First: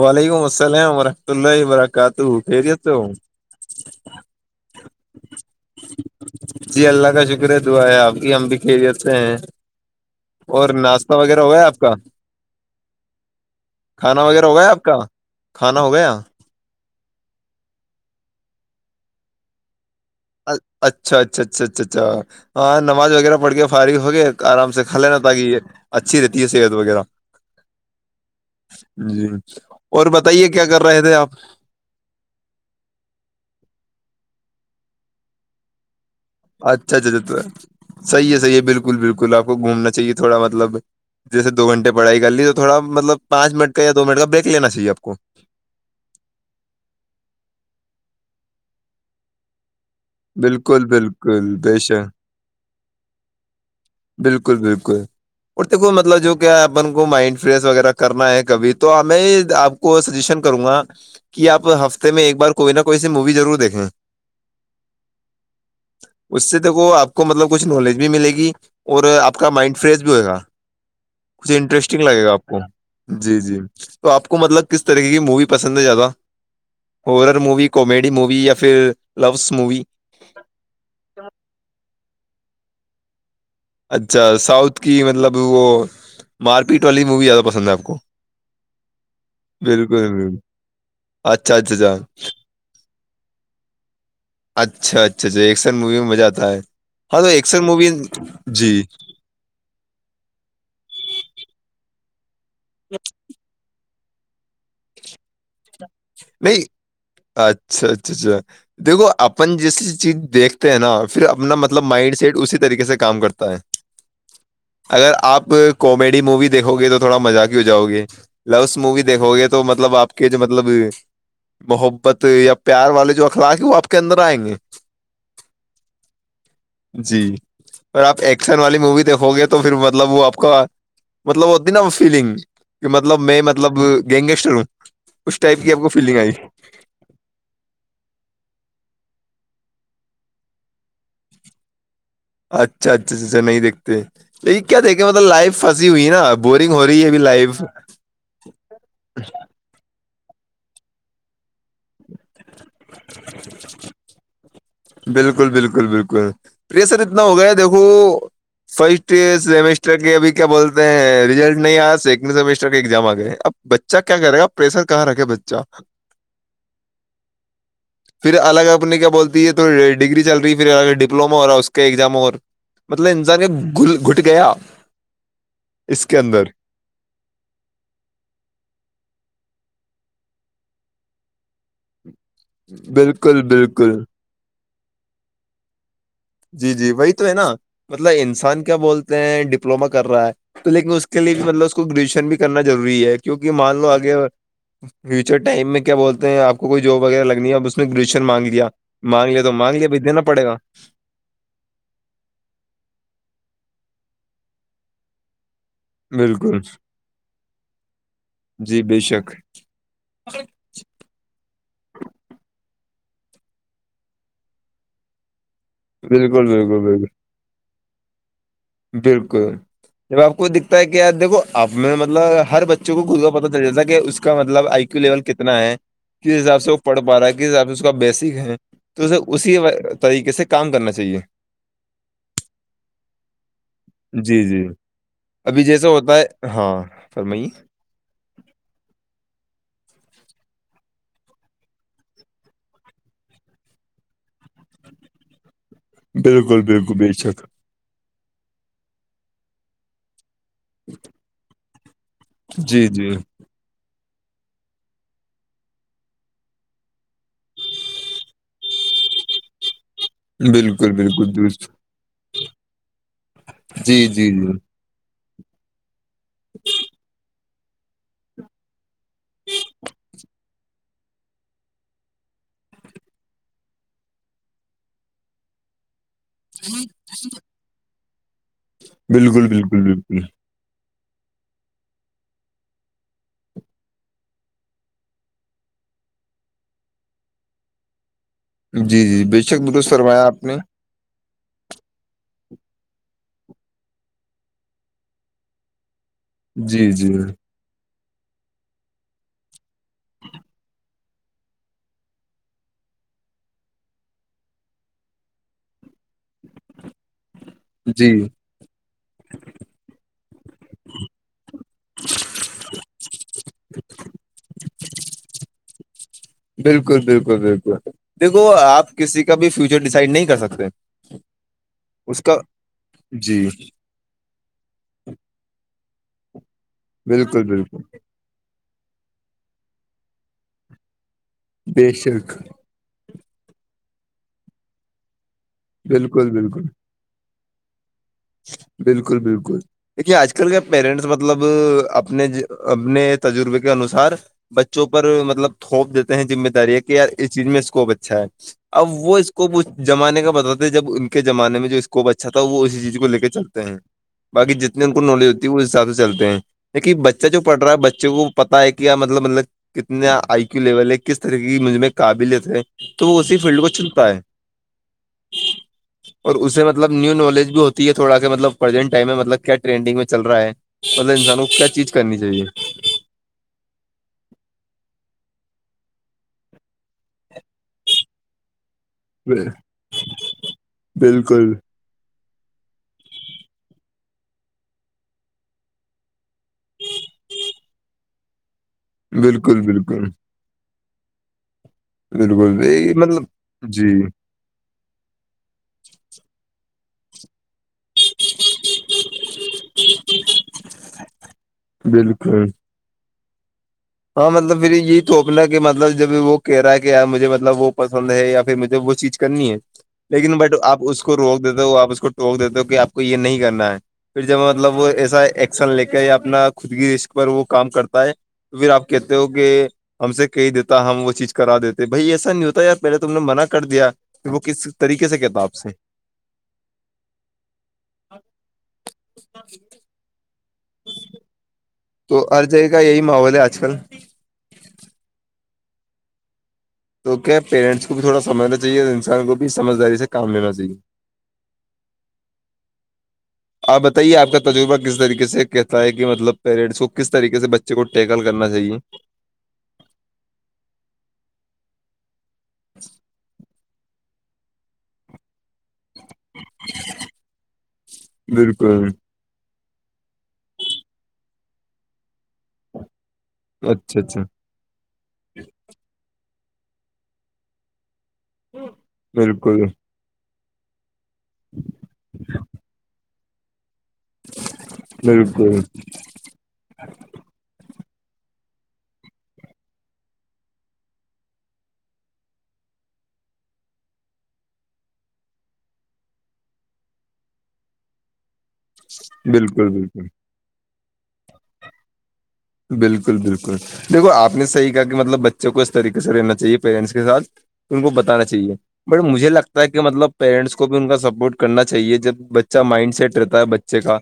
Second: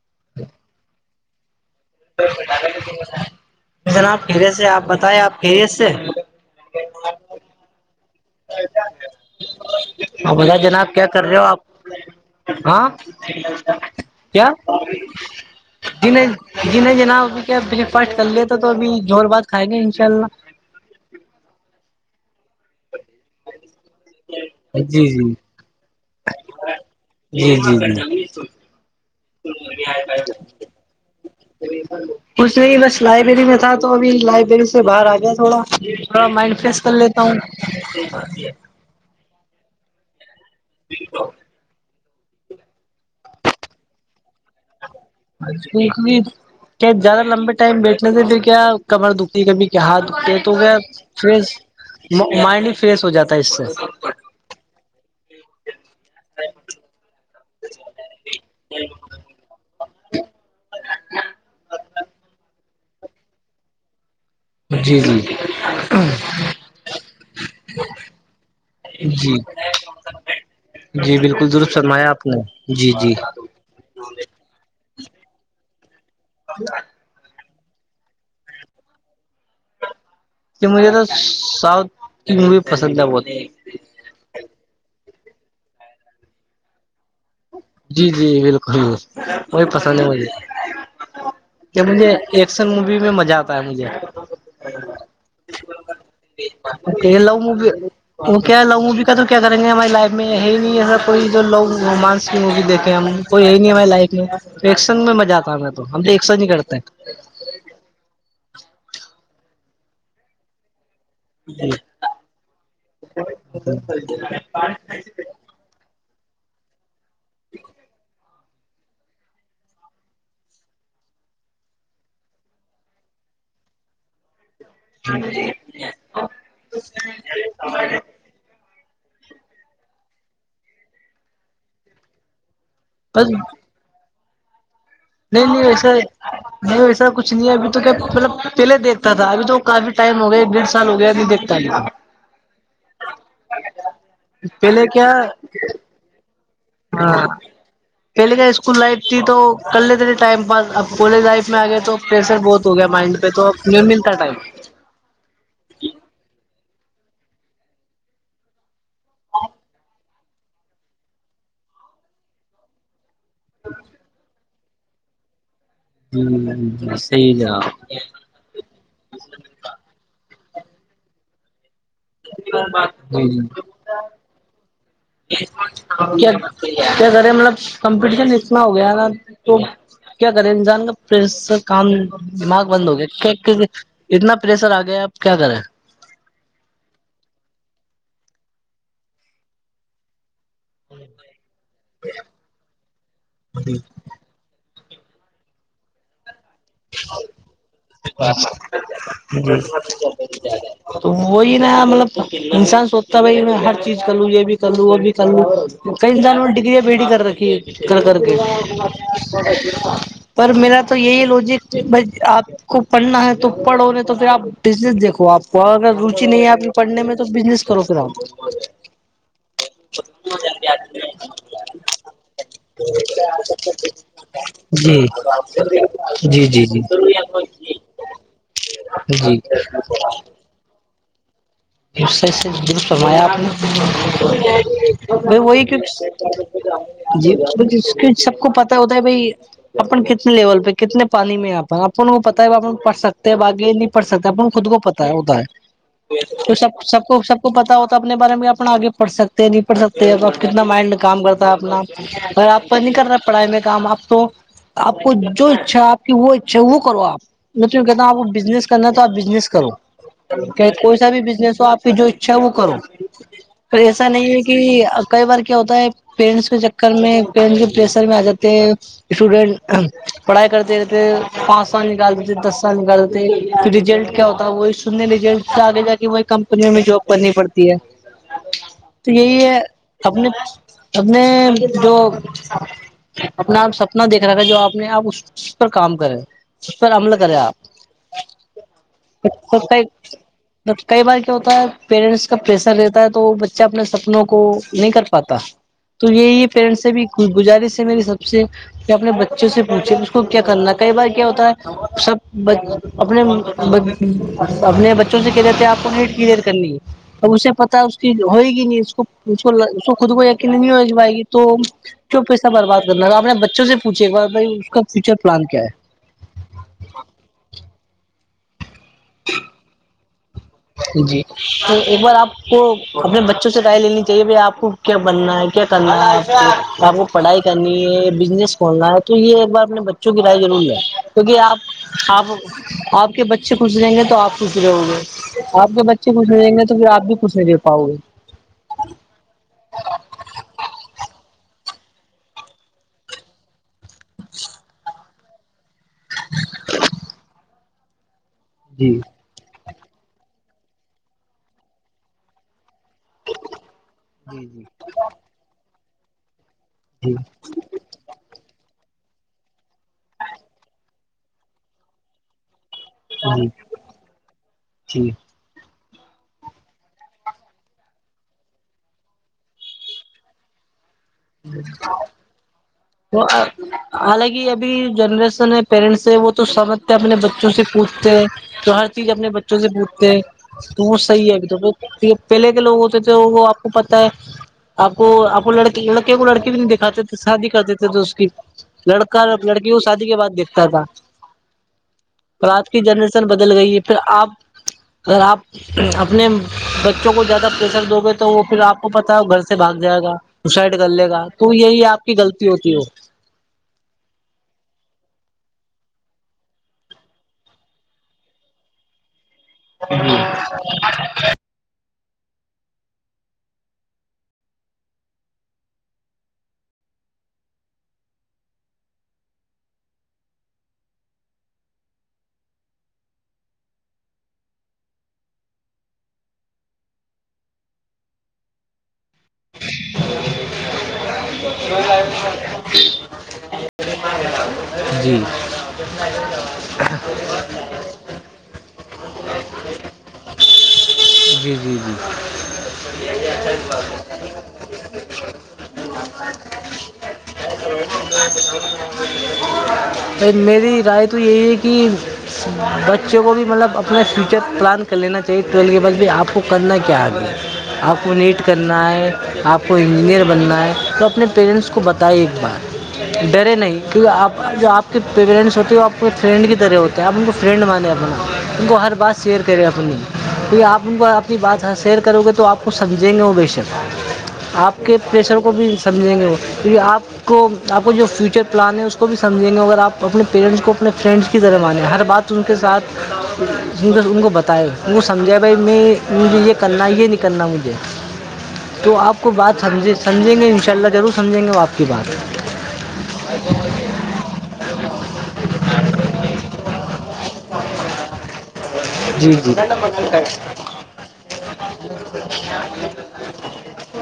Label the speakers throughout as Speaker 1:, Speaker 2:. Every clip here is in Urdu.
Speaker 1: وعلیکم السلام ورحمۃ اللہ و برکاتہ
Speaker 2: جناب پری سے آپ بتائے آپ کیری سے
Speaker 1: جی اللہ کا شکر ہے دعا ہے اپ بھی ہم بھی کھیل دیتے ہیں
Speaker 2: ہ بلا
Speaker 1: اور
Speaker 2: جناب کیا
Speaker 1: ناشتہ
Speaker 2: کر رہے
Speaker 1: وغیرہ
Speaker 2: ہو آپ
Speaker 1: گیا کا
Speaker 2: ہاں
Speaker 1: کھانا وغیرہ
Speaker 2: کیا
Speaker 1: ہو گیا آپ کا کھانا ہو
Speaker 2: ج
Speaker 1: گیا
Speaker 2: نہیں جی نہیں جناب کیا بریک فاسٹ کر لییاتا تو ابھی جھول بات کھائے گے انشاء اللہ
Speaker 1: اچھا اچھا اچھا اچھا اچھا ہاں نماز وغیرہ پڑھ کے فارغ ہوگیا آرام سے کھا
Speaker 2: جی
Speaker 1: لے نا
Speaker 2: جی
Speaker 1: تاکہ یہ اچھی رہتی ہے صحت وغیرہ
Speaker 2: جی جی جی کچھ
Speaker 1: جی اور بتائیے کیا کر رہے تھے آپ
Speaker 2: کچ نہیں بس لائبریری میں تھا تو ابھی لائبریری سے باہر آ گیا تھوڑا تھوڑا مائنڈ فریش کر
Speaker 1: اچھا اچھا
Speaker 2: لیتا
Speaker 1: اچھا صحیح ہے
Speaker 2: ہوں
Speaker 1: صحیح ہے بالکل بالکل آپ کو گھنا چاہیے تھوڑا مطلب جیسے دو گھنٹے بڑائی کر لی تو تھوا مطلب پانچ من کا یا دو منٹ کا بریک لین چاہیے آپ کو
Speaker 2: کیا زیادہ لمبے ٹائم بیٹھنے سے پھر کیا کمر دکھی کبھی کیا ہاتھ کہ تو وہ
Speaker 1: بالکل بالکل
Speaker 2: فریش
Speaker 1: بے شک
Speaker 2: مائنڈ ہی فریش ہو جاتا ہے اس سے
Speaker 1: بالکل بالکل اور دیکھو مطلب جو کیا اپن کو مائنڈ فریش وغیرہ کرنا ہے کبھی تو ہمیں آپ کو کو سجیشن کروں گا کہ آپ ہفتے میں ایک بار کوئی نہ کوئی سی مووی ضرور دیکھیں
Speaker 2: جی جی
Speaker 1: اس سے دیکھو آپ کو مطلب کچھ نالج بھی ملے گی اور
Speaker 2: جی
Speaker 1: آپ کا مائنڈ فریش بھی ہوئے گا
Speaker 2: جی بالکل
Speaker 1: کچھ
Speaker 2: درست
Speaker 1: انٹرسٹنگ
Speaker 2: فرمایا
Speaker 1: لگے گا
Speaker 2: نے
Speaker 1: آپ کو جی جی تو آپ کو مطلب کس طریقے کی مووی پسند ہے زیادہ
Speaker 2: تو
Speaker 1: ہور موی کومیڈی موی یا پھر لوس موی
Speaker 2: کہ مجھے تو سؤتھ کی مووی پسند ہے بہت
Speaker 1: اچھا ساؤتھ کی مطلب وہ مارپیٹ والی مووی ہے پسند آپ کو
Speaker 2: جی جی بالکل وہی پسند ہے
Speaker 1: بالکل
Speaker 2: م
Speaker 1: بالکل اچھا اچھاھا
Speaker 2: مج ایکشن مووی میں مزہ آتا ہے مجھے
Speaker 1: اچھا اچھا اچھا ایکشن مووی میں مزہ آتا ہے
Speaker 2: یہ
Speaker 1: ہاں تو
Speaker 2: ل
Speaker 1: ایکشن
Speaker 2: بھی
Speaker 1: مووی
Speaker 2: وہ کیا
Speaker 1: جی
Speaker 2: لوں بھی تو کیا کریں گے ہماری لائف میں ہے ہی نہیںا کوئی جو لوگ رومان می دیکھیں ہم کوئی یہ نہیں ہمے لائ میں ایکشن میں مزہ آتا ہے ن تو ہم تو ایکشن ہی
Speaker 1: نہیں
Speaker 2: کرتے
Speaker 1: اچھا اچھا اچھا دیکھو اپن جیس چیز دیکھ ہیں نا پھر اپنا مطلب مائنڈ سیٹ اسی طریقے سے کام کرتا ہے
Speaker 2: [unintelligible]
Speaker 1: اگر آپ کومیڈی مووی دیکو گے تو تھوڑا مزاہ کی ہو جاؤ گے لوس موی دیکھو گے تو مطلب آپ جو مطلب محبت یا پیار والے جو اخلاق وہ آپ کے اندر آئیں گے جی اور آپ ایکشن والی مووی دیکھو گے تو پھر مطلب وہ آپ کا مطلب وہ ہوتی ہے نا فیلنگ کہ مطلب میں
Speaker 2: بس
Speaker 1: مطلب گیینگیگسٹر ہوں اس
Speaker 2: نہیں
Speaker 1: ٹائپ
Speaker 2: نہیں
Speaker 1: کی آپ کو
Speaker 2: ایسے
Speaker 1: فیلنگ آئی
Speaker 2: نہیں ویسا کچھ نہیں ہے ابھی تو کیا مطلب پہلے دیکھتا تھا ابھی تو کافی ٹائم ہو گیا ایک ڈڑھ سال ہو گیا نہیں دیکتاب
Speaker 1: اچھا اچھا اچ اچھا نہیں دیکھتے ل یہ کیا دیکھے مطلب لائف پنسی ہوئی نا اب بورورنگ ہو رہی ہےب
Speaker 2: ہاں
Speaker 1: لائف
Speaker 2: پہلے کا اسکول لائف تھی تو کر لیتے تھے ٹائم پاس اب کالج لائف اس میں آ گیا تو پریسر بہت ہو گیا مائنڈ پہ تو ملتا ٹائم
Speaker 1: بالکل بالکل بالکل پریسر اتنا ہو گیا ہے دیکھو فرسٹ سمسٹر کے ابھی کیا بولتے ہیں ریزلٹ نہیں آیا سیکنڈ سیمسٹر کے ایگزام آ گئے اب بچہ کیا کہہ رہے گا پریشر کہاں رکھے بچہ
Speaker 2: ہ صحی ج
Speaker 1: پھر الگ اپنے کیا بولتی ہے تو ڈگری چل رہی پھر الگ ڈپلووما ہو رہا اس کا کے ایکگ دام اور
Speaker 2: جناب
Speaker 1: مطلب انسان کا گ گھٹ گیا اس کے
Speaker 2: کیا
Speaker 1: اندر
Speaker 2: کیا کرے مطلب کمپٹیشن اتنا ہو گیا نا تو کیا کرے انسان کا پس کام دماغ بند ہو
Speaker 1: بالکل
Speaker 2: گیا
Speaker 1: بالکل
Speaker 2: اتنا پے سر آ گیا آپ کیا کریں ہیں
Speaker 1: جی جی وہی تو ہے نا مطلب انسان کیا بولتے ہیں ڈپلوما کر رہا ہے تو لیکن اس کے لیے بھی مطلب اس کو گریجوشن بھی کرنا ضروری ہے کیونکہ مان لو آگے فیوچر ٹائم میں کیا بولتے ہیں آپ کوئی جاب وغیرہ لگنی ہے ا اس نے گشر مانگ لیا مانگ لیا تو مانگ لیا ب دینا پڑے گا
Speaker 2: تو وہی نا مطلب انسان سوچتا ہے بھائی میں ہر چیز کر لوں یہ بھی کر لوں وہ بھی کر لوں کئی انسانوں میں
Speaker 1: بالکل
Speaker 2: ڈگری ہے بیٹیی کر رکھی ہے کر کر کے
Speaker 1: جی بے شک
Speaker 2: پر میرا تو یہی لوجک بھائی آپ کو پڑھنا ہے تو پڑھو نے تو پھر آپ بزنس دیکھو آپ وہ اگر روچی نہیں
Speaker 1: بالکل
Speaker 2: ہے آپ کی
Speaker 1: بالکل
Speaker 2: پڑھنے میں
Speaker 1: بالکل
Speaker 2: تو بزنس کرو خ
Speaker 1: بالکل جب آپ کو دکھتا ہے کہی دیکو آپ میں مطلب ہر بچوں کو گود کا پتا چل جاتتاا کہ اس کا مطلب آ
Speaker 2: جی
Speaker 1: لیول کتنا ہے کس حساب
Speaker 2: جی جی
Speaker 1: سے وہ
Speaker 2: جی
Speaker 1: پڑھ پا رہا ہے کس حساب سے اس کا بیسک ہے تو اس
Speaker 2: جی
Speaker 1: اسی طریقے سے کام کرنا چاہیے
Speaker 2: اسے سے درست کرمایا آپ
Speaker 1: جی جی
Speaker 2: نے وہی
Speaker 1: ابھی
Speaker 2: کی
Speaker 1: جیسا ہوتا ہے ہاں
Speaker 2: ج
Speaker 1: فرمائیے
Speaker 2: جس کے سب کو پت ہوتا ہے بھائی اپن کتنے لیول پہ کتنے پانی میں آپن اپن کو پتا ہے پھ سکتے ہیں اب آگے نہیں پڑھ سکتا اپن کو خود کو پتا ہوتا ہے تو
Speaker 1: بالکل
Speaker 2: سب
Speaker 1: بالکل
Speaker 2: سب
Speaker 1: بے
Speaker 2: کو سب
Speaker 1: شک
Speaker 2: کو پتا ہوتا تو اپنے بارے میں اپنا آگے پڑھ سکتے ہیں نہیں پڑھ سکتے کتنا مائنڈ کام کرتا ہے اپنا پر آپ کا
Speaker 1: جی
Speaker 2: نہیں کر
Speaker 1: جی
Speaker 2: رہے پڑھائی میں کام آپ تو آپ کو جو اچھا ہے آپ کی وہ اچھا ہے وہ کرو آپ میں تو کہتا آپ بزنس کرنا ہے تو آپ بزنس کرو کہ
Speaker 1: بالکل
Speaker 2: کوئی اا بھی
Speaker 1: بالکل
Speaker 2: بزنس ہو
Speaker 1: درست
Speaker 2: آپ کی جو اچھا ہے وہ کرو پ
Speaker 1: جی
Speaker 2: ایسا
Speaker 1: جی
Speaker 2: نہیں ہے
Speaker 1: جی
Speaker 2: کہ کئی بار کیا ہوتا ہے پیرنٹس کے چکر میں پنٹس کے پریشر میں آ جاتے ہیں اسٹوڈینٹ پڑھائی کرتے رہتے ہیں پانچ سال نکال دیتے دس سال نکال دیتے پھر ریجلٹ کیا ہوتا ہے وہی سننے ریجلٹ سے آگے جا کے وہ کمپنیوں میں جاب کرنی پڑتی ہے تو یہی
Speaker 1: بالکل
Speaker 2: ہے
Speaker 1: بالکل بالکل
Speaker 2: اپنے اپبنے جو اپنا آپ سپنا دیکھ را ہے جو آپ نے آپ اس پر کام کرے پھر عمل کرے آپ
Speaker 1: جی جی بے شک نلوس سر میں آپ نے
Speaker 2: کئی بار کیا ہوتا ہے پیرنٹس کا پریشر رہتا ہے تو وہ بچہ اپنے سپنوں کو نہیں کر پاتا تو یہی ہے پیرنٹس سے
Speaker 1: جی
Speaker 2: بھی
Speaker 1: جی
Speaker 2: گزارش ہے میری سب سے اپنے بچوں سے پوچھے اس کو کیا کرنا کئی بار کیا ہوتا ہے سب اپنے اپنے بچوں سے رہتے آپ کو نیٹ کلیئر کرنی ہے اب اسے پتا اس کی
Speaker 1: جی
Speaker 2: ہوئے گی نہیں اس کو اس کو اس خود کو ق نہیں ہو ج پائے گی تو کی پیسہ برباد کرنا ہوا آ اپ نے بچوں سے پوچھے ایک بار بائی اس کا فیوچر پلان کیا ہے
Speaker 1: بالکل بالکل بالکل دیکھو آپ کسی کا بھی فیوچر ڈسائڈ نہیں کر سکتے
Speaker 2: جی تو ایک بار
Speaker 1: اس
Speaker 2: آپ
Speaker 1: کا
Speaker 2: کو اپنے
Speaker 1: جی
Speaker 2: بچوں سے ائ لینی چاہیے بائی آپ کو کیا بننا ہے کیا کرنا ہے آپ کو آپ کو پڑھائی
Speaker 1: بالکل بالکل
Speaker 2: کرنی ہے بزنس کھولنا ہے تو یہ ایک بار اپنے بچوں کی رائے ضروری ہے کیکہ آپ
Speaker 1: بے شک
Speaker 2: آپ آپ کے بچے خش رہیں گے تو آپ خش رہو گے آپ کے بچے کچھ
Speaker 1: بالکل
Speaker 2: نہیں دیں گے
Speaker 1: بالکل
Speaker 2: تو پھر آپ بھی کچھ نہیں دے پاؤ گے
Speaker 1: بالکل بالکل دیکھیے آج کل کے پیرنٹس مطلب اپنے اپنے تجربے کے انسار بچوں پر مطلب تھوپ دیتے ہیں مہ داری ہے کہ یار اس چیز میں اسکوپ اچھا ہے اب
Speaker 2: جی
Speaker 1: وہ اسکوپ اس زمانے کا بتاتے جب ان کے زمانے میں جو اسکوپ اچھا تھا وہ اسی چیز کو کو لے کے چلتے ہیں باقی جتنی ان کو نالج ہوتی ہے اس حساب سے چلتے ہیں دیکن بچہ جو پڑ رہا ہے بچے کو پتا ہے کہ مطلب مطلب کتنا آئی کیو لیول ہے کس طرح کی مج قابلت ہے تو وہ اسی فیلڈ کو چنتا ہے
Speaker 2: جی
Speaker 1: اور اسے مطلب نیو نالج بھی ہوتا تو یہ تھوڑا سا مطلب پرزینٹ ٹائم میں مطلب کیا رینڈنگ میں چل رہا ہے مطلب انسان کو کیا چیز کرنی چاہیے
Speaker 2: تو آ حالانکہ ابھی جنریشن ہے پیرنٹس ہے وہ تو سمجھتے اپنے بچوں سے پوچھتے تو ہر چیز اپنے بچوں سے پوچھتے ہیں تو وہ صحیح ہے ابھی
Speaker 1: بالکل
Speaker 2: تو پہلے کے لوگ ہوتے تھے وہ آپ کو پتا ہے آپ کو آپ کو لڑکے لڑکے کو لڑکے بھی نہیں دکھاتے تھے شادی کرتے تھے اس کی لڑکا
Speaker 1: بالکل
Speaker 2: لڑکی کو شادی
Speaker 1: بالکل
Speaker 2: کے بعد دیکھتا تھا پر
Speaker 1: بالکل
Speaker 2: آج کی
Speaker 1: یہ مطلب
Speaker 2: جنریشن بدل گئی ہے
Speaker 1: جی
Speaker 2: پھر آپ اگر آپ اپنے بچوں کو زیادہ پریشر دو گے تو وہ پھر آپ وہ پتا گھر سے بھاگ جائے گا سسائڈ کر لے گا تو یہی آپ کی
Speaker 1: بالکل
Speaker 2: غلطی ہوتی ہو
Speaker 1: ہاں مطلب پھر یہی تووپنا کہ مطلب جب وہ کہہ رہ ہے کہ مجھے مطلب وہ پسند ہے یا پھر مجھے وہ چیز کرنی ہے لیکن بٹ آپ اس کو روک دیتے ہو آپ اس کو ٹوک دیتے ہو کہ آ کو یہ نہیں کرنا ہے پھر جب مطلب وہ ایسا ایکشن لے کے یا اپنا خود کی رشق پر وہ کام کرتا ہے پھر آپ کہتے ہو کہ ہم سے کہہ دیتا ہم وہ چیز کرا دیتے بھائی ایسا نہیں ہوتا ار پہلے تم نے منع کر دیا وہ کس طریقے سے کہتا آپ سے
Speaker 2: [unintelligible]
Speaker 1: تو ہر جگ کا یہی ماحول ہے آج کل
Speaker 2: [unintelligible] [unintelligible] [unintelligible]
Speaker 1: تو کیا پیرنٹس کو بھی تھوڑا سمجھنا چاہیے اور انسان کو بھی سمجھداری سے کام لینا چاہیے
Speaker 2: جی جی جی
Speaker 1: آپ بتائیے آپ کا تجربہ کس طریقے سے کہتا ہے کہ مطلب پیرنٹس کو کس طریقے سے بچے کو ٹیکل کرنا چاہیے
Speaker 2: میری رائے تو یہی ہے کہ بچوں کو بھی مطلب اپنا فیچر پلان کر لینا چاہے ٹرل کے بعد بھ آپ کو کرنا کیا آگے آپ کو نیٹ کرنا
Speaker 1: بالکل
Speaker 2: ہے آپ کو انجینئر بننا ہے تو اپنے پیرنٹس کو بتائی ایک بات ڈرے نہیں
Speaker 1: اچھا
Speaker 2: کیک
Speaker 1: اچھا
Speaker 2: آپ اور جو آپ کے پییرنٹس ہوتے ہیں وہ آپ کے فرینڈ کی طرح ہوتے ہیں آپ ان کو فرینڈ مانیں اپنا ان کو ہر بات شیئر
Speaker 1: بالکل
Speaker 2: کرے اپنی کہ آپ کو اپنی بات سیئر کرو گے تو آپ کو سمجھیں گے وہ بے شک آپ کے پریشر
Speaker 1: بالکل
Speaker 2: کو بھی سمجھیں گے وہ کیونکہ آپ کو آپ کو جو فیوچر پلان ہے اس کو بھی سمجھیں گے اگر آپ اپنے پیرینٹس کو اپنے فرینڈس کی ذرہ مانیں ہر بات ان کے ساتھ ان کو بتائے ان کو سمجھیا بھائی میں مجھے یہ کرنا یہ نہیں کرنا مجھے تو آپ کو بات
Speaker 1: بالکل
Speaker 2: سمجھے
Speaker 1: بالکل
Speaker 2: سمجھیں گے انشاء اللہ ضرور سمجھیں گے وہ آپ کی بات
Speaker 1: بالکل بالکل دیکھو آپ نے صحی کہا کہ مطلب بچوں کو اس طریقے سے رہنا چاہیے پیرنٹس کے ساتھ ان کو بتانا چاہیے بٹ مجھے
Speaker 2: جی جی
Speaker 1: لگتا ہے کہ مطلب پیرنٹس کو بھی ان کا سپورٹ کرنا چاہیے جب بچہ مائنڈ سیٹ رہتا ہے بچ اچے کا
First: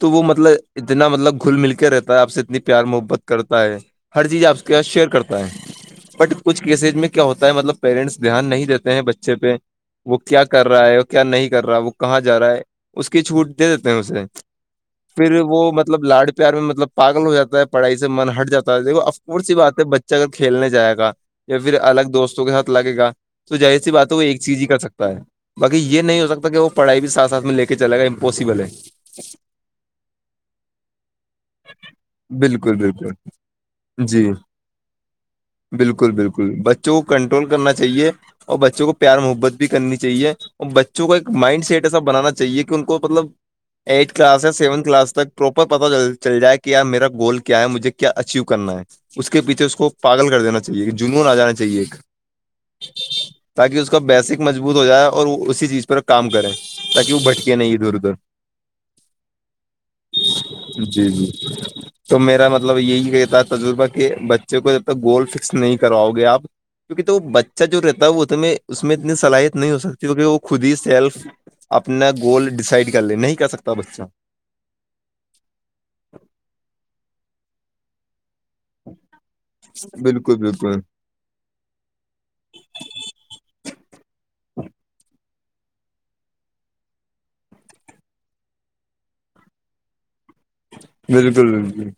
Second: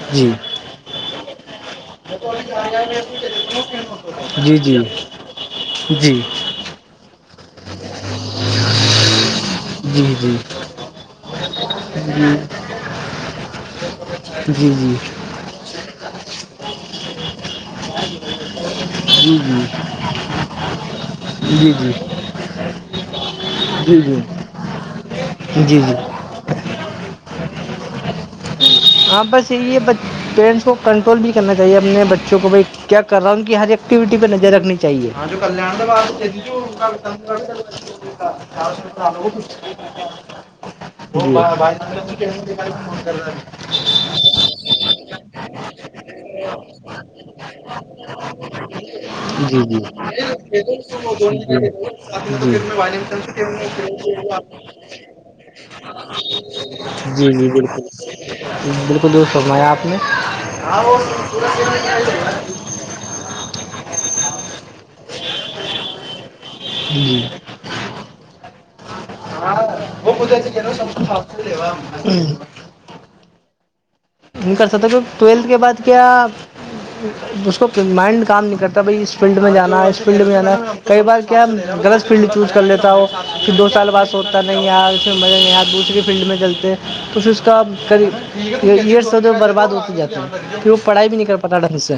Speaker 1: تو وہ
Speaker 2: جی
Speaker 1: مطلب اتنا مطلب گھل مل کے رہتا ہے آپ سے اتنی پیار محبت کرتا ہے ہر چیز
Speaker 2: جی
Speaker 1: آپ کے
Speaker 2: جی
Speaker 1: سات شیئر کرتا ہے
Speaker 2: جی
Speaker 1: بٹ کچھ کیسج میں کیا ہوتا ہے مطلب پیرنٹس دھیان نہیں دیتے ہیں بچے پہ
Speaker 2: جی
Speaker 1: وہ
Speaker 2: جی
Speaker 1: کیا کر رہا ہے کیا نہیں کر رہا ہے وہ کہاں جا رہا ہے اس کی چھوٹ دے دیتے ہیں اسے
Speaker 2: جی جی
Speaker 1: پھر وہ مطلب لاڈ پیار میں مطلب پاگل ہو جاتا ہے پڑھائی سے من ہٹ جاتا ہے دیکو اف
Speaker 2: جی جی
Speaker 1: کورس یہ بات ہے بچہ اگر کھیلنے جائے گا یا
Speaker 2: جی جی جی
Speaker 1: پھر الگ دوستوں کے ساتھ لگے گا تو جظیر سی
Speaker 2: جی
Speaker 1: بات ہے وہ ایک
Speaker 2: جی
Speaker 1: چیز ہی کر سکتا ہے باقی
Speaker 2: جی جی
Speaker 1: یہ نہیں ہو سکتا کہ وہ پڑھائی بھی ساتھ سھ میں لے کے چل گا امپوسبل ہے
Speaker 2: ہاں بس یہی ہے ب پیرنٹس کو کنٹرول بھی کرنا چاہیے اپنے بچ چوںک بھائی
Speaker 1: بالکل
Speaker 2: کیا
Speaker 1: بالکل
Speaker 2: کر رہا ہ ان کی ہر ایکٹیوٹی پہ
Speaker 1: جی
Speaker 2: نظر رکھنی چاہیے
Speaker 1: بالکل بالکل بچوں کو کنٹرول کرنا چاہیے اور بچوں کو پیار محبت بھی کرنی چاہیے اور بچوں کو ایک مائنڈ سیٹ ایسا بنانا چاہیے چاہے کہ ان کو مطلب ایٹھ کلاس یا سیونھ کلاس تک پروپر پتا چل جائے کہ ی میرا گول کیا ہے مجھے کیا اچیو کرنا ہے اس کے
Speaker 2: جی
Speaker 1: پیچھے اس
Speaker 2: جی
Speaker 1: کو پاگل کر دینا چاہیے کہ جنون آ جانا چاہیے ایک
Speaker 2: [unintelligible] جی
Speaker 1: تاکہ اس کا بیسک مضبوط ہو جائے اور وہ اسی چیز پر کام کریں تاکہ وہ
Speaker 2: جی
Speaker 1: بھٹکے نہیں
Speaker 2: بالکل
Speaker 1: ادھر ادھر
Speaker 2: بالکل دوست فرمایا آپ نے
Speaker 1: جی جی تو میرا مطلب یہی کہتا ہے تجربہ کہ بچے کو جب تک گول فکس نہیں کرواؤ گے آپ کیونکہ تو
Speaker 2: جی
Speaker 1: وہ بچہ جو رہتا ہے وہ ا اس میں اتنی صلاحیت نہیں ہو سکتی کیکہ وہ خود ہی سیلف اپنا گول ڈیسائڈ کر لے نہیں کر سکتا بچہ
Speaker 2: نہیں کر سکتا کہ ٹویلتھ کے بعد کیا اس کو مائنڈ کام نہیں کرتا کبھی اس فیلڈ میں جانا ہے اس فیلڈ میں
Speaker 1: بالکل
Speaker 2: جانا ہے
Speaker 1: بالکل
Speaker 2: کئی بار کیا غلط فیلڈ چوز کر لیتا ہو پھر دو سال بعد سوچتا نہیں ار اس میں مزہ نہیں ار دوسری فیلڈ میں چلتا تو پھر اس کاب ای سودے برباد ہوتی جاتا ہے
Speaker 1: بالکل بالکل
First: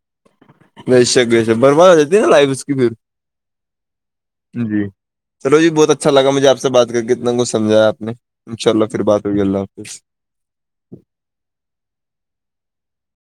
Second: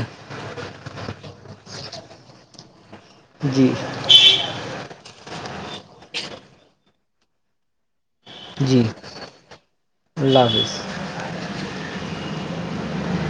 Speaker 1: ب شک شک برباد ہو جاتی نا لائف اس کی بھر
Speaker 2: جی
Speaker 1: جی چلو جی بہت اچھا لگا مجھے آپ سے بات کر کے اتنا کچھ سمجھایا آپ نے ان شاء
Speaker 2: جی
Speaker 1: اللہ پھر بات ہوئی اللہ حافظ
Speaker 2: اللہ حافظ